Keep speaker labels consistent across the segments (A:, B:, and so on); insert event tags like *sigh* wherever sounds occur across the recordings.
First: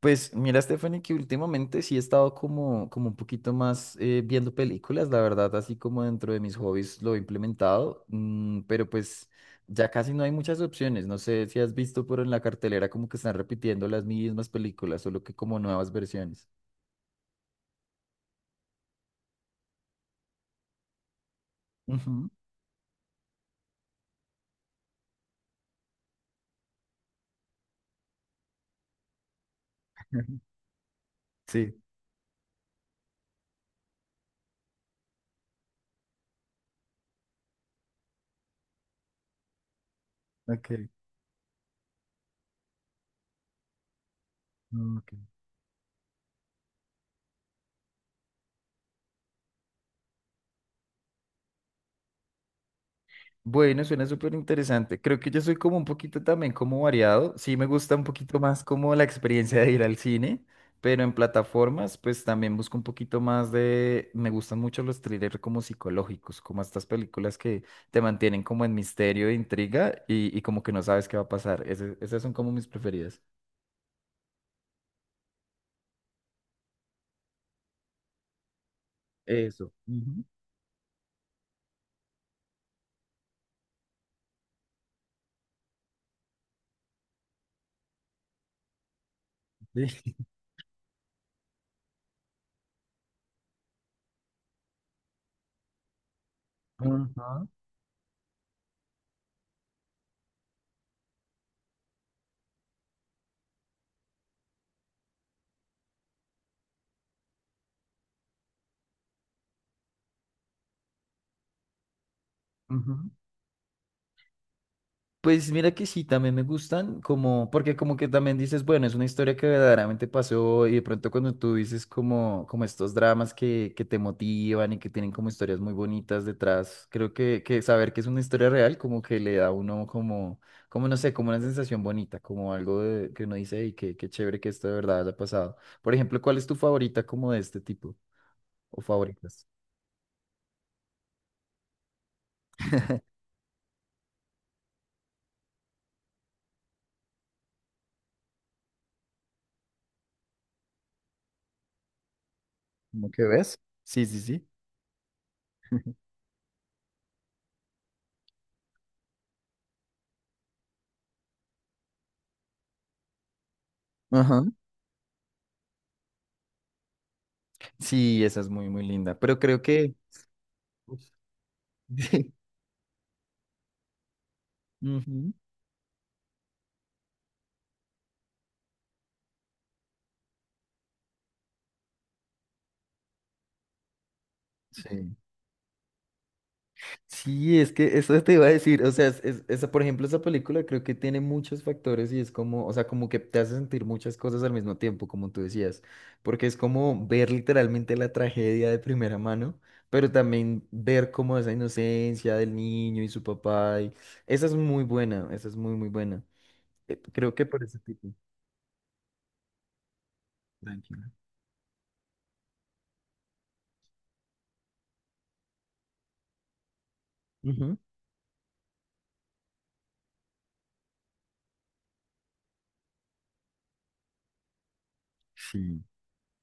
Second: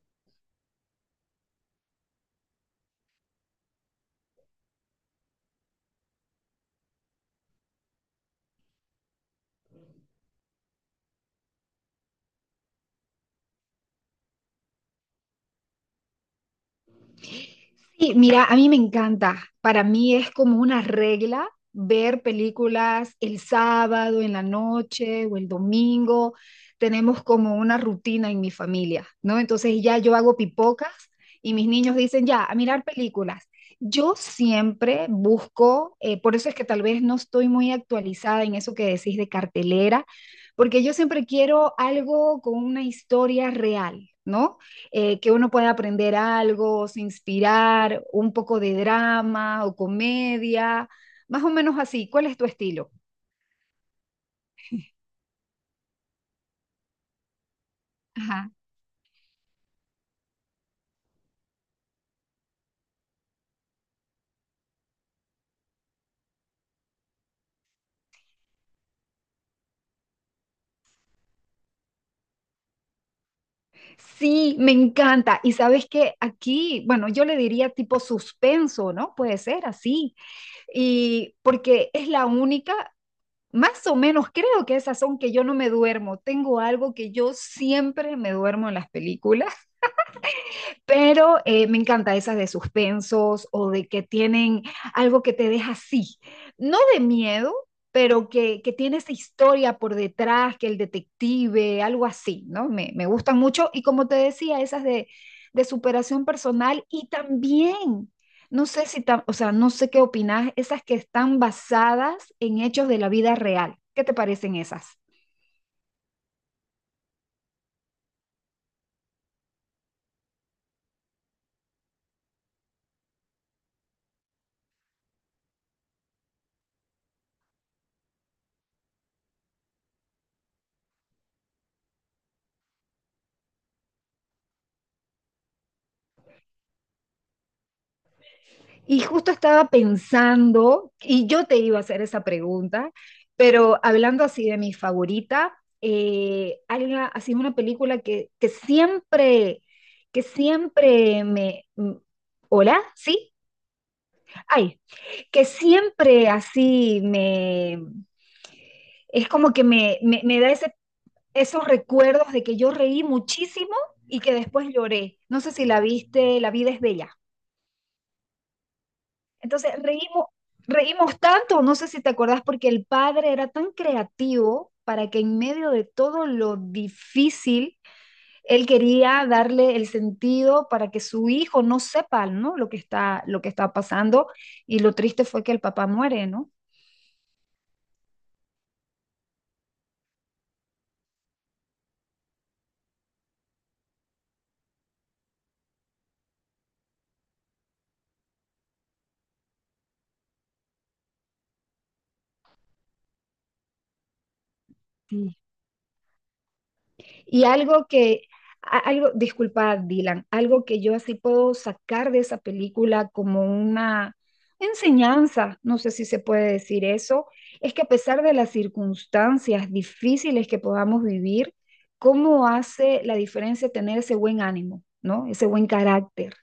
A: Pues mira, Stephanie, que últimamente sí he estado como, como un poquito más viendo películas, la verdad, así como dentro de mis hobbies lo he implementado, pero pues ya casi no hay muchas opciones. No sé si has visto, pero en la cartelera como que están repitiendo las mismas películas, solo que como nuevas versiones.
B: Sí, mira, a mí me encanta. Para mí es como una regla ver
A: Ujú.
B: películas el sábado en la noche o el domingo. Tenemos como una rutina en mi familia, ¿no? Entonces ya yo hago pipocas y mis
A: Sí,
B: niños dicen, ya, a mirar películas. Yo siempre busco, por eso es que tal vez no estoy muy actualizada en eso que decís de cartelera,
A: ok.
B: porque yo siempre quiero algo con una historia real, ¿no?
A: Ok.
B: Eh, que uno pueda aprender algo, se inspirar, un poco de drama o comedia, más o menos así. ¿Cuál es tu estilo?
A: Bueno, suena súper interesante. Creo que yo soy como un poquito también como variado. Sí me gusta un poquito
B: Ajá.
A: más como la experiencia de ir al cine, pero en plataformas pues también busco un poquito más de... Me gustan mucho los thrillers como psicológicos, como estas películas que te mantienen como en misterio e intriga y como que no sabes qué va a pasar. Esas son como mis preferidas.
B: Sí, me encanta. Y sabes que aquí, bueno, yo le diría tipo suspenso, ¿no? Puede ser
A: Eso.
B: así.
A: Ujú.
B: Y porque es la única, más o menos creo que esas son que yo no me duermo. Tengo algo que yo siempre me duermo en las películas
A: Sí.
B: pero me encanta esas de suspensos o de que tienen algo que te deja así, no
A: *laughs*
B: de
A: Ujú,
B: miedo, pero que tiene esa historia por detrás, que el detective, algo así, ¿no? Me gustan mucho y como te decía, esas de superación personal y también... No sé si, o sea, no sé qué opinas, esas que están basadas en hechos
A: ujú.
B: de la vida real. ¿Qué te parecen esas?
A: Pues mira que sí, también me gustan, como, porque como que también dices, bueno, es una historia que verdaderamente pasó y de pronto cuando tú dices como, como estos dramas que te motivan y que tienen como historias muy bonitas detrás, creo que saber que es una historia real como que le da a uno como, como no sé, como una sensación bonita, como algo que uno dice, qué chévere que esto de verdad haya pasado. Por ejemplo, ¿cuál es tu favorita como de este tipo? ¿O
B: Y justo
A: favoritas?
B: estaba pensando, y yo te iba a hacer esa pregunta, pero hablando así de mi favorita, hay una, así una película que siempre me... ¿Hola?
A: ¿Cómo que
B: ¿Sí?
A: ves? Sí, sí, sí.
B: Ay, que siempre así me... Es como que me da ese, esos recuerdos de que yo reí muchísimo y que
A: Ajá.
B: después lloré. No sé si la viste, La vida es bella.
A: Sí, esa es muy, muy linda, pero creo
B: Entonces
A: que...
B: reímos, reímos tanto, no sé si te acuerdas,
A: *laughs*
B: porque el padre era tan creativo para que
A: Ujú.
B: en medio de todo lo difícil, él quería darle el sentido para que su hijo no sepa, ¿no? Lo que está pasando. Y lo
A: Sí.
B: triste fue que el papá muere, ¿no?
A: Sí, es que eso te iba a decir, o sea, esa, por ejemplo, esa película creo que tiene muchos factores y es como, o sea, como que te hace sentir muchas cosas al mismo tiempo, como tú decías, porque es como ver literalmente la tragedia de primera mano, pero también ver como esa inocencia del niño y su papá, y esa es muy buena, esa es muy, muy buena. Creo
B: Y
A: que por ese
B: algo
A: tipo.
B: que, algo, disculpa, Dylan, algo que yo
A: Tranquila.
B: así puedo sacar de esa película como una enseñanza, no sé si se puede decir eso, es
A: Ujú.
B: que a pesar de las circunstancias difíciles que podamos vivir, ¿cómo hace la diferencia tener ese buen ánimo, ¿no? Ese buen
A: Sí.
B: carácter.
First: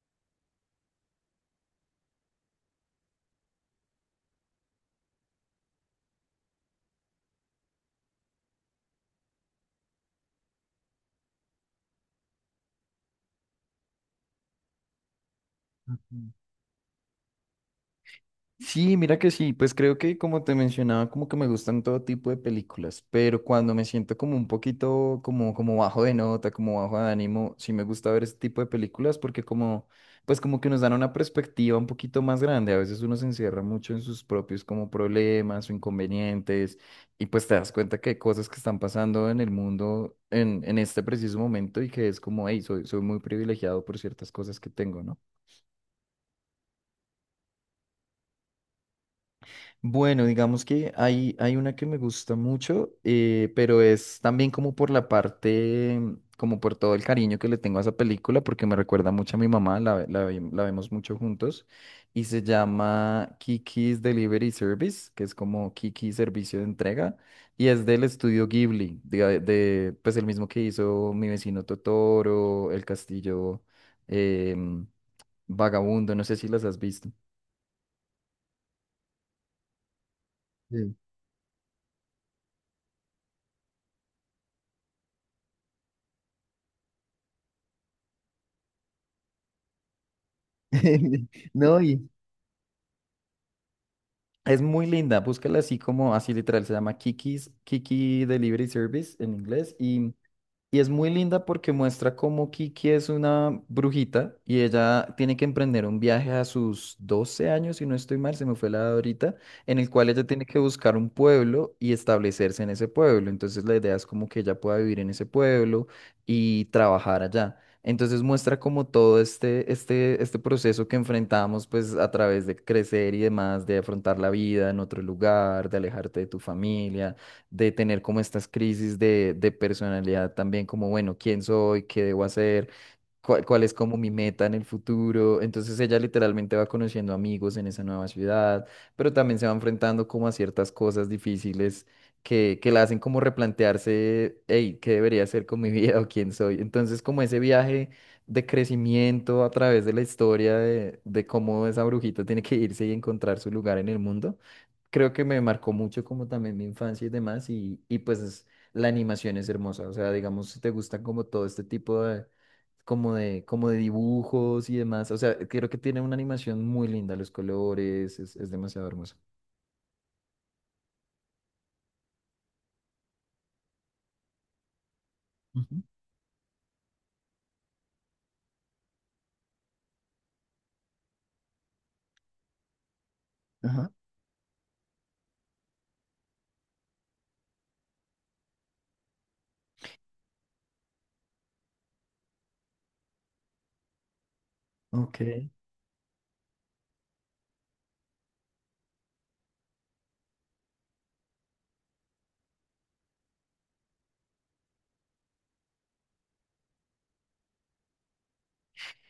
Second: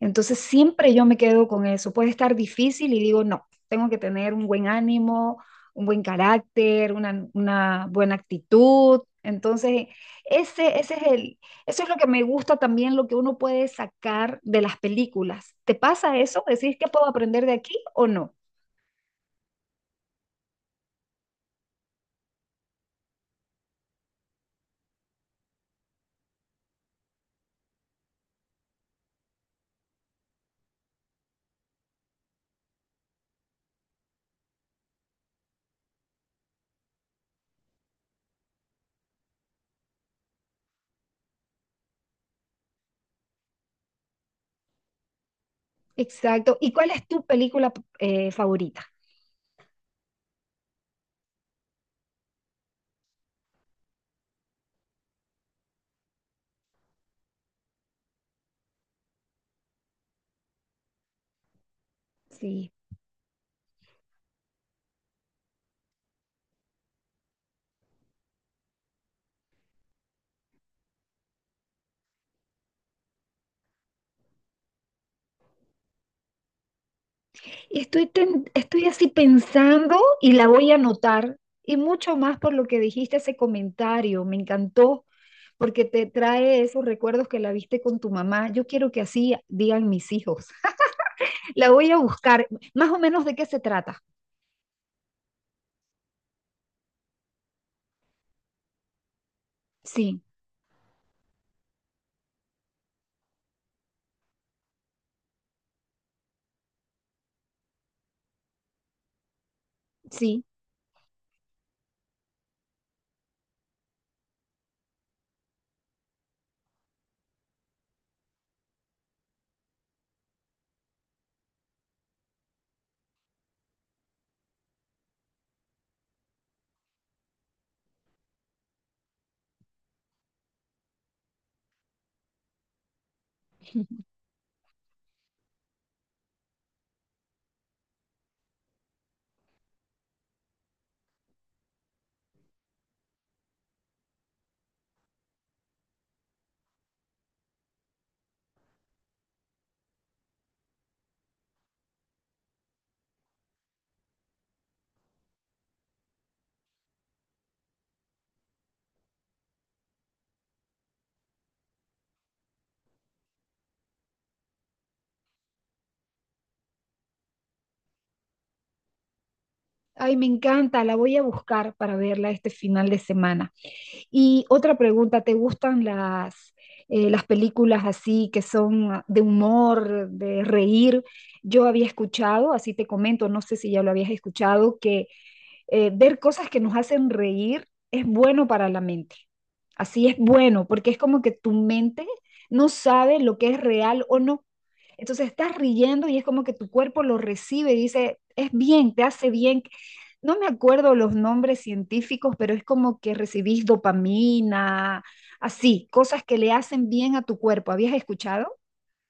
B: Entonces siempre yo me quedo con eso. Puede estar difícil y digo, no, tengo que tener un buen ánimo, un buen carácter, una buena actitud. Entonces, ese es el, eso es lo que me gusta también, lo que uno puede sacar de las películas. ¿Te pasa eso? ¿Decís que puedo aprender de aquí o no?
A: Sí, mira que sí, pues creo que como te mencionaba, como que me gustan todo tipo de películas, pero cuando me siento como un poquito como, como bajo de nota, como bajo de ánimo, sí me gusta ver ese tipo de películas porque como, pues como que nos dan una perspectiva un poquito más grande, a veces uno se encierra mucho en sus propios como problemas o inconvenientes y pues te das cuenta que hay cosas que están pasando en el mundo en este preciso momento y que es como, hey, soy muy privilegiado por ciertas cosas que tengo, ¿no?
B: Exacto. ¿Y cuál es tu película favorita?
A: Bueno, digamos que hay una que me gusta mucho, pero es también como por la parte, como por todo el cariño que le tengo a esa película, porque me recuerda mucho a mi mamá, la vemos mucho juntos, y se
B: Sí.
A: llama Kiki's Delivery Service, que es como Kiki Servicio de Entrega, y es del estudio Ghibli, pues el mismo que hizo Mi vecino Totoro, El Castillo em, Vagabundo, no sé si las has visto.
B: Y estoy, estoy así pensando y la voy a
A: Sí.
B: anotar. Y mucho más por lo que dijiste ese comentario. Me encantó porque te trae esos recuerdos que la viste con tu mamá. Yo quiero que así digan mis hijos.
A: *laughs*
B: La
A: No,
B: voy a
A: y,
B: buscar. Más o menos de qué se trata.
A: es muy linda, búscala así como, así literal, se llama Kiki's, Kiki Delivery Service en inglés
B: Sí,
A: y es muy linda porque muestra cómo Kiki es una brujita y ella tiene que emprender un viaje a sus 12 años, si no estoy mal, se me fue la edad ahorita, en el cual ella
B: sí.
A: tiene que buscar un pueblo y establecerse en ese pueblo. Entonces la idea es como que ella pueda vivir en ese pueblo y trabajar allá. Entonces muestra como todo este proceso que enfrentamos pues a través de crecer y demás, de afrontar la vida en otro lugar, de alejarte de tu familia, de tener como estas crisis de personalidad también, como, bueno, ¿quién soy? ¿Qué debo hacer? ¿Cuál es como mi meta en el futuro? Entonces ella literalmente va conociendo amigos en esa nueva ciudad, pero también se va enfrentando como a ciertas cosas difíciles que la hacen como replantearse, hey, ¿qué debería hacer con mi *laughs* vida o quién soy? Entonces como ese viaje de crecimiento a través de la historia de cómo esa brujita tiene que irse y encontrar su lugar en el mundo creo que me marcó mucho como también mi infancia y demás, y pues la animación es hermosa, o sea, digamos, si te gustan como todo este tipo de, como de dibujos y demás, o sea, creo que tiene una animación muy linda, los colores, es demasiado hermoso.
B: Ay, me encanta, la voy a buscar para verla este final de semana. Y otra pregunta, ¿te
A: Ujú.
B: gustan las películas así que son ah, de humor, de reír? Yo había escuchado, así te comento, no sé si ya
A: Ajá,
B: lo habías escuchado, que ver cosas que nos hacen reír es bueno para la mente. Así es bueno, porque es como que tu mente no sabe lo que es real o no. Entonces
A: ok.
B: estás riendo y es como que tu cuerpo lo recibe y dice, es bien, te hace bien. No me acuerdo los nombres científicos, pero es como que recibís dopamina, así, cosas que le hacen bien a tu cuerpo. ¿Habías escuchado?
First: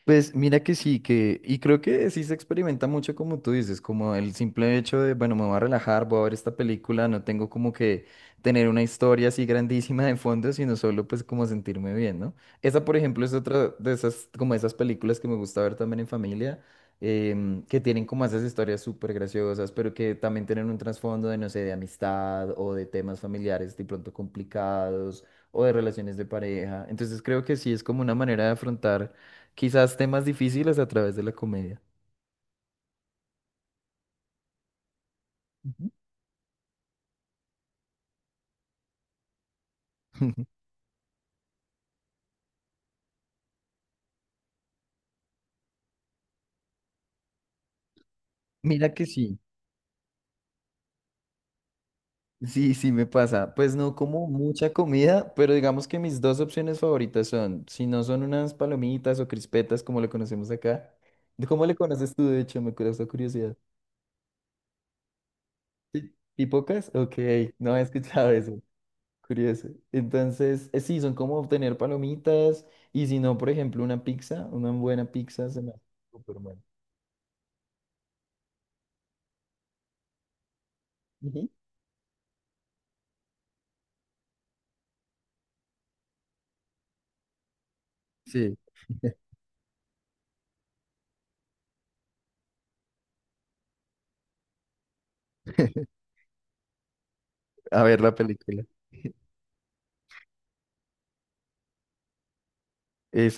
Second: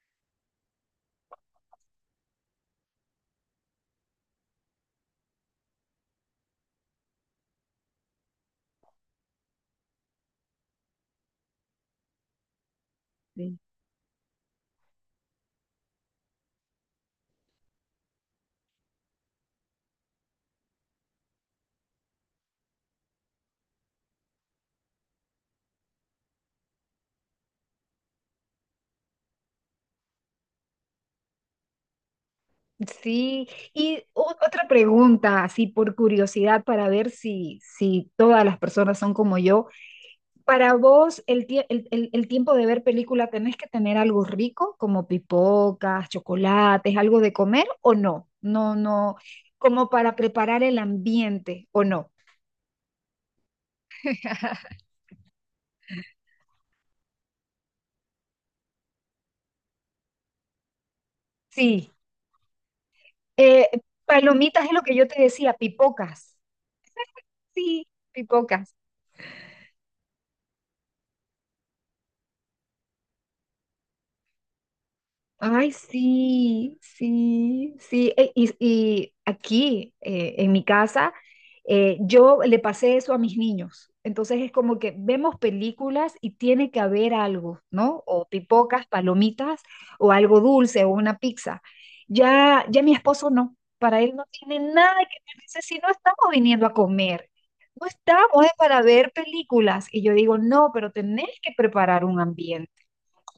A: Pues mira que sí, que, y creo que sí se experimenta mucho como tú dices, como el simple hecho de, bueno, me voy a relajar, voy a ver esta película, no tengo como que tener una historia así grandísima de fondo, sino solo pues como sentirme bien, ¿no? Esa, por ejemplo, es otra de esas, como esas películas que me gusta ver también en familia, que tienen como esas historias súper graciosas, pero que también tienen un trasfondo de, no sé, de amistad o de temas familiares de pronto complicados o de relaciones de pareja. Entonces creo que sí es como una manera de afrontar quizás temas difíciles a través de la comedia.
B: Sí, y otra pregunta, así
A: Ujú.
B: por curiosidad, para ver si, si todas las personas son como yo.
A: *laughs*
B: Para vos, el, el, el tiempo de ver película, ¿tenés que tener algo rico, como pipocas, chocolates, algo de comer o no? No,
A: Mira que
B: no,
A: sí,
B: como para preparar el ambiente o no.
A: sí, sí me pasa. Pues no como mucha
B: *laughs*
A: comida, pero digamos que mis dos opciones favoritas son, si no son unas palomitas o crispetas como lo conocemos acá. ¿Cómo le
B: Sí,
A: conoces tú, de hecho? Me causa curiosidad.
B: eh, palomitas es lo que yo te decía,
A: ¿Ti-
B: pipocas.
A: ¿Tipocas? Ok, no he
B: Sí,
A: escuchado *laughs* eso.
B: pipocas.
A: Curioso. Entonces, sí, son como obtener palomitas y si no, por ejemplo, una pizza, una buena pizza se me
B: Ay,
A: hace súper buena.
B: sí, sí, sí. Y aquí, en mi casa,
A: Ujú.
B: yo le pasé eso a mis niños. Entonces es como que vemos películas y tiene que haber algo, ¿no? O
A: Sí,
B: pipocas, palomitas, o algo dulce, o una pizza. Ya, ya mi esposo no, para él no tiene nada que ver. Dice, si no
A: *laughs*
B: estamos viniendo a comer,
A: a
B: no
A: ver la
B: estamos, es
A: película.
B: para ver películas. Y yo digo, no, pero tenés que preparar un ambiente.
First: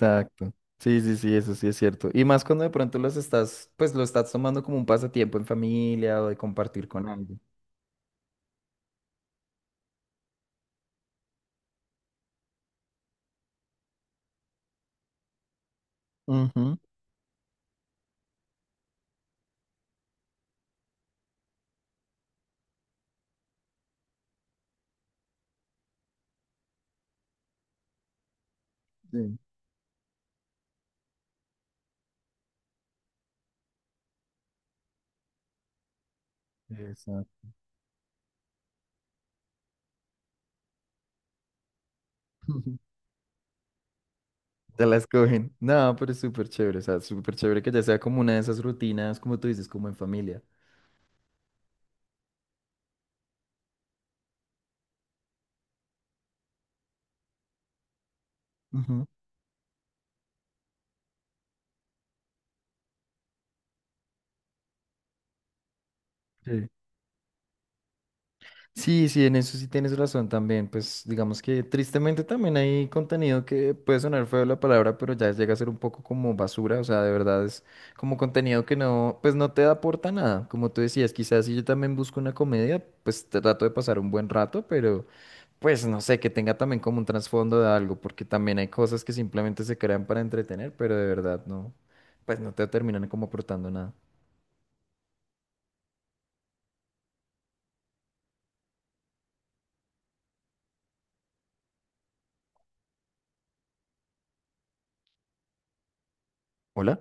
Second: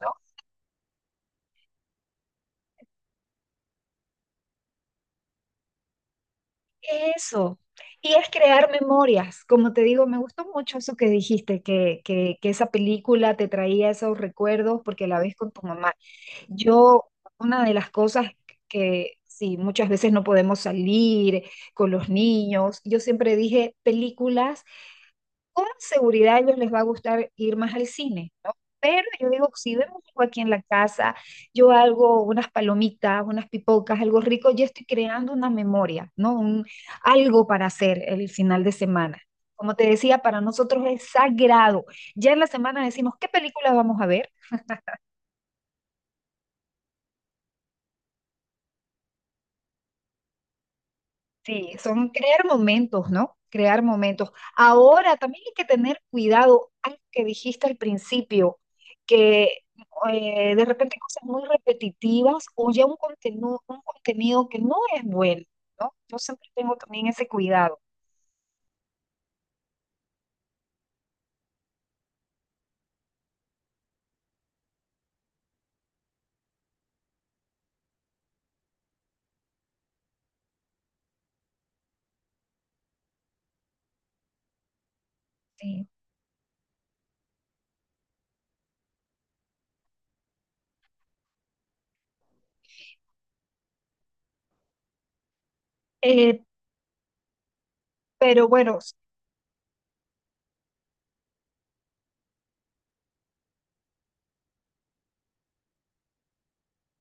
B: No.
A: Sí, sí, sí, eso sí es cierto. Y más cuando de pronto los estás, pues lo estás tomando como un pasatiempo en familia o de compartir con alguien.
B: Eso. Y es crear memorias. Como te digo, me gustó mucho eso que dijiste, que esa película te traía esos recuerdos porque la ves con tu mamá.
A: Ujú.
B: Yo, una de las cosas que sí, muchas veces no podemos salir con los niños, yo siempre dije películas con seguridad a ellos les va a gustar ir más al cine, ¿no? Pero yo
A: Sí,
B: digo, si vemos algo aquí en la casa, yo hago unas palomitas, unas pipocas, algo rico, yo estoy creando una memoria, ¿no? Un, algo
A: exacto.
B: para hacer el final de semana. Como te decía, para nosotros es sagrado. Ya en la semana
A: *laughs*
B: decimos, ¿qué película vamos a ver?
A: Te la escogen. No, pero es súper chévere, o sea, súper chévere que ya sea como una de esas rutinas, como tú dices, como en familia.
B: Sí, son crear momentos, ¿no? Crear momentos. Ahora también hay que tener cuidado, algo que dijiste al principio,
A: Ujú.
B: que de repente cosas muy repetitivas o ya un contenido que no es bueno, ¿no? Yo siempre
A: Sí.
B: tengo también ese cuidado.
A: Sí, sí, en eso sí tienes razón también. Pues digamos que tristemente también hay contenido que puede sonar feo la palabra, pero ya llega a ser un poco como basura. O sea, de verdad es como contenido que no, pues no te aporta nada. Como tú decías, quizás si yo también busco una comedia, pues trato de pasar un buen rato, pero pues
B: Sí.
A: no sé, que tenga también como un trasfondo de algo, porque también hay cosas que simplemente se crean para entretener, pero de verdad no, pues no te terminan como aportando nada.
B: Eh, pero bueno,
A: Hola.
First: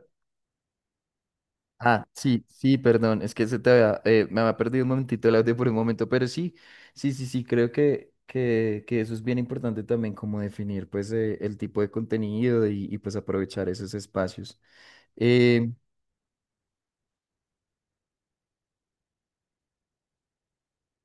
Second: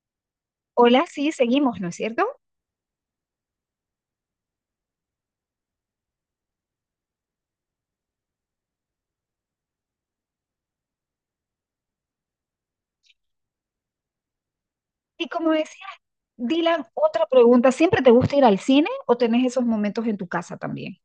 B: hola, sí, seguimos, ¿no es
A: Ah,
B: cierto?
A: sí, sí, perdón, es que se te había, me había perdido un momentito el audio por un momento, pero sí, sí, sí, sí, creo que eso es bien importante también, como definir pues el tipo de contenido pues aprovechar esos espacios.
B: Y como
A: Eh,
B: decía, Dylan, otra pregunta, ¿siempre te gusta ir al cine o tenés esos momentos en tu casa también?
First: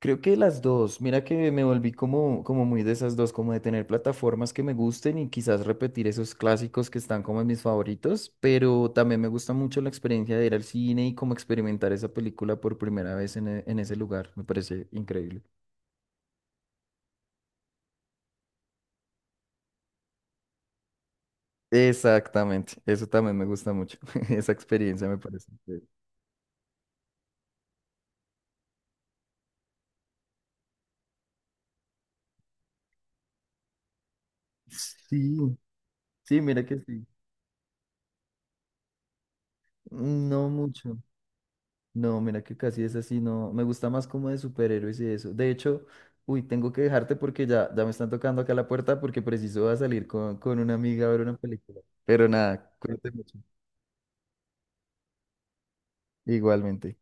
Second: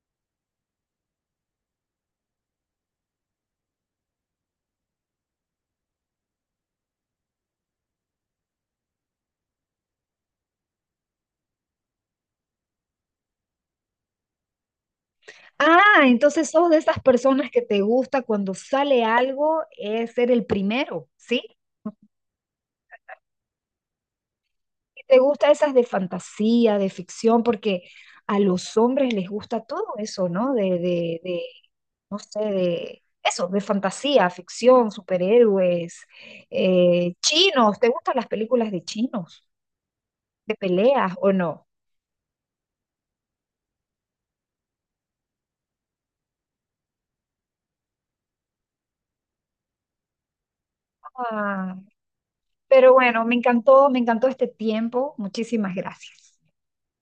A: Creo que las dos, mira que me volví como, como muy de esas dos, como de tener plataformas que me gusten y quizás repetir esos clásicos que están como en mis favoritos, pero también me gusta mucho la experiencia de ir al cine y como experimentar esa película por primera vez en, en ese lugar, me parece increíble.
B: Ah, entonces sos de esas personas que te gusta cuando sale algo es ser el primero, ¿sí?
A: Exactamente, eso también me gusta mucho. *laughs* Esa
B: Y
A: experiencia me
B: te
A: parece.
B: gusta esas
A: Que-
B: de fantasía, de ficción, porque a los hombres les gusta todo eso, ¿no? De, no sé, de eso, de fantasía, ficción,
A: Sí,
B: superhéroes,
A: sí, mira que sí.
B: chinos. ¿Te gustan las películas de chinos,
A: No
B: de
A: mucho.
B: peleas o no?
A: No, mira que casi es así, no. Me gusta más como de superhéroes y eso. De hecho, uy, tengo que dejarte porque ya, ya me están tocando acá la puerta porque preciso va a salir con una amiga a ver una
B: Ah,
A: película. Pero nada,
B: pero
A: cuídate
B: bueno,
A: mucho.
B: me encantó este tiempo. Muchísimas gracias.
A: Igualmente.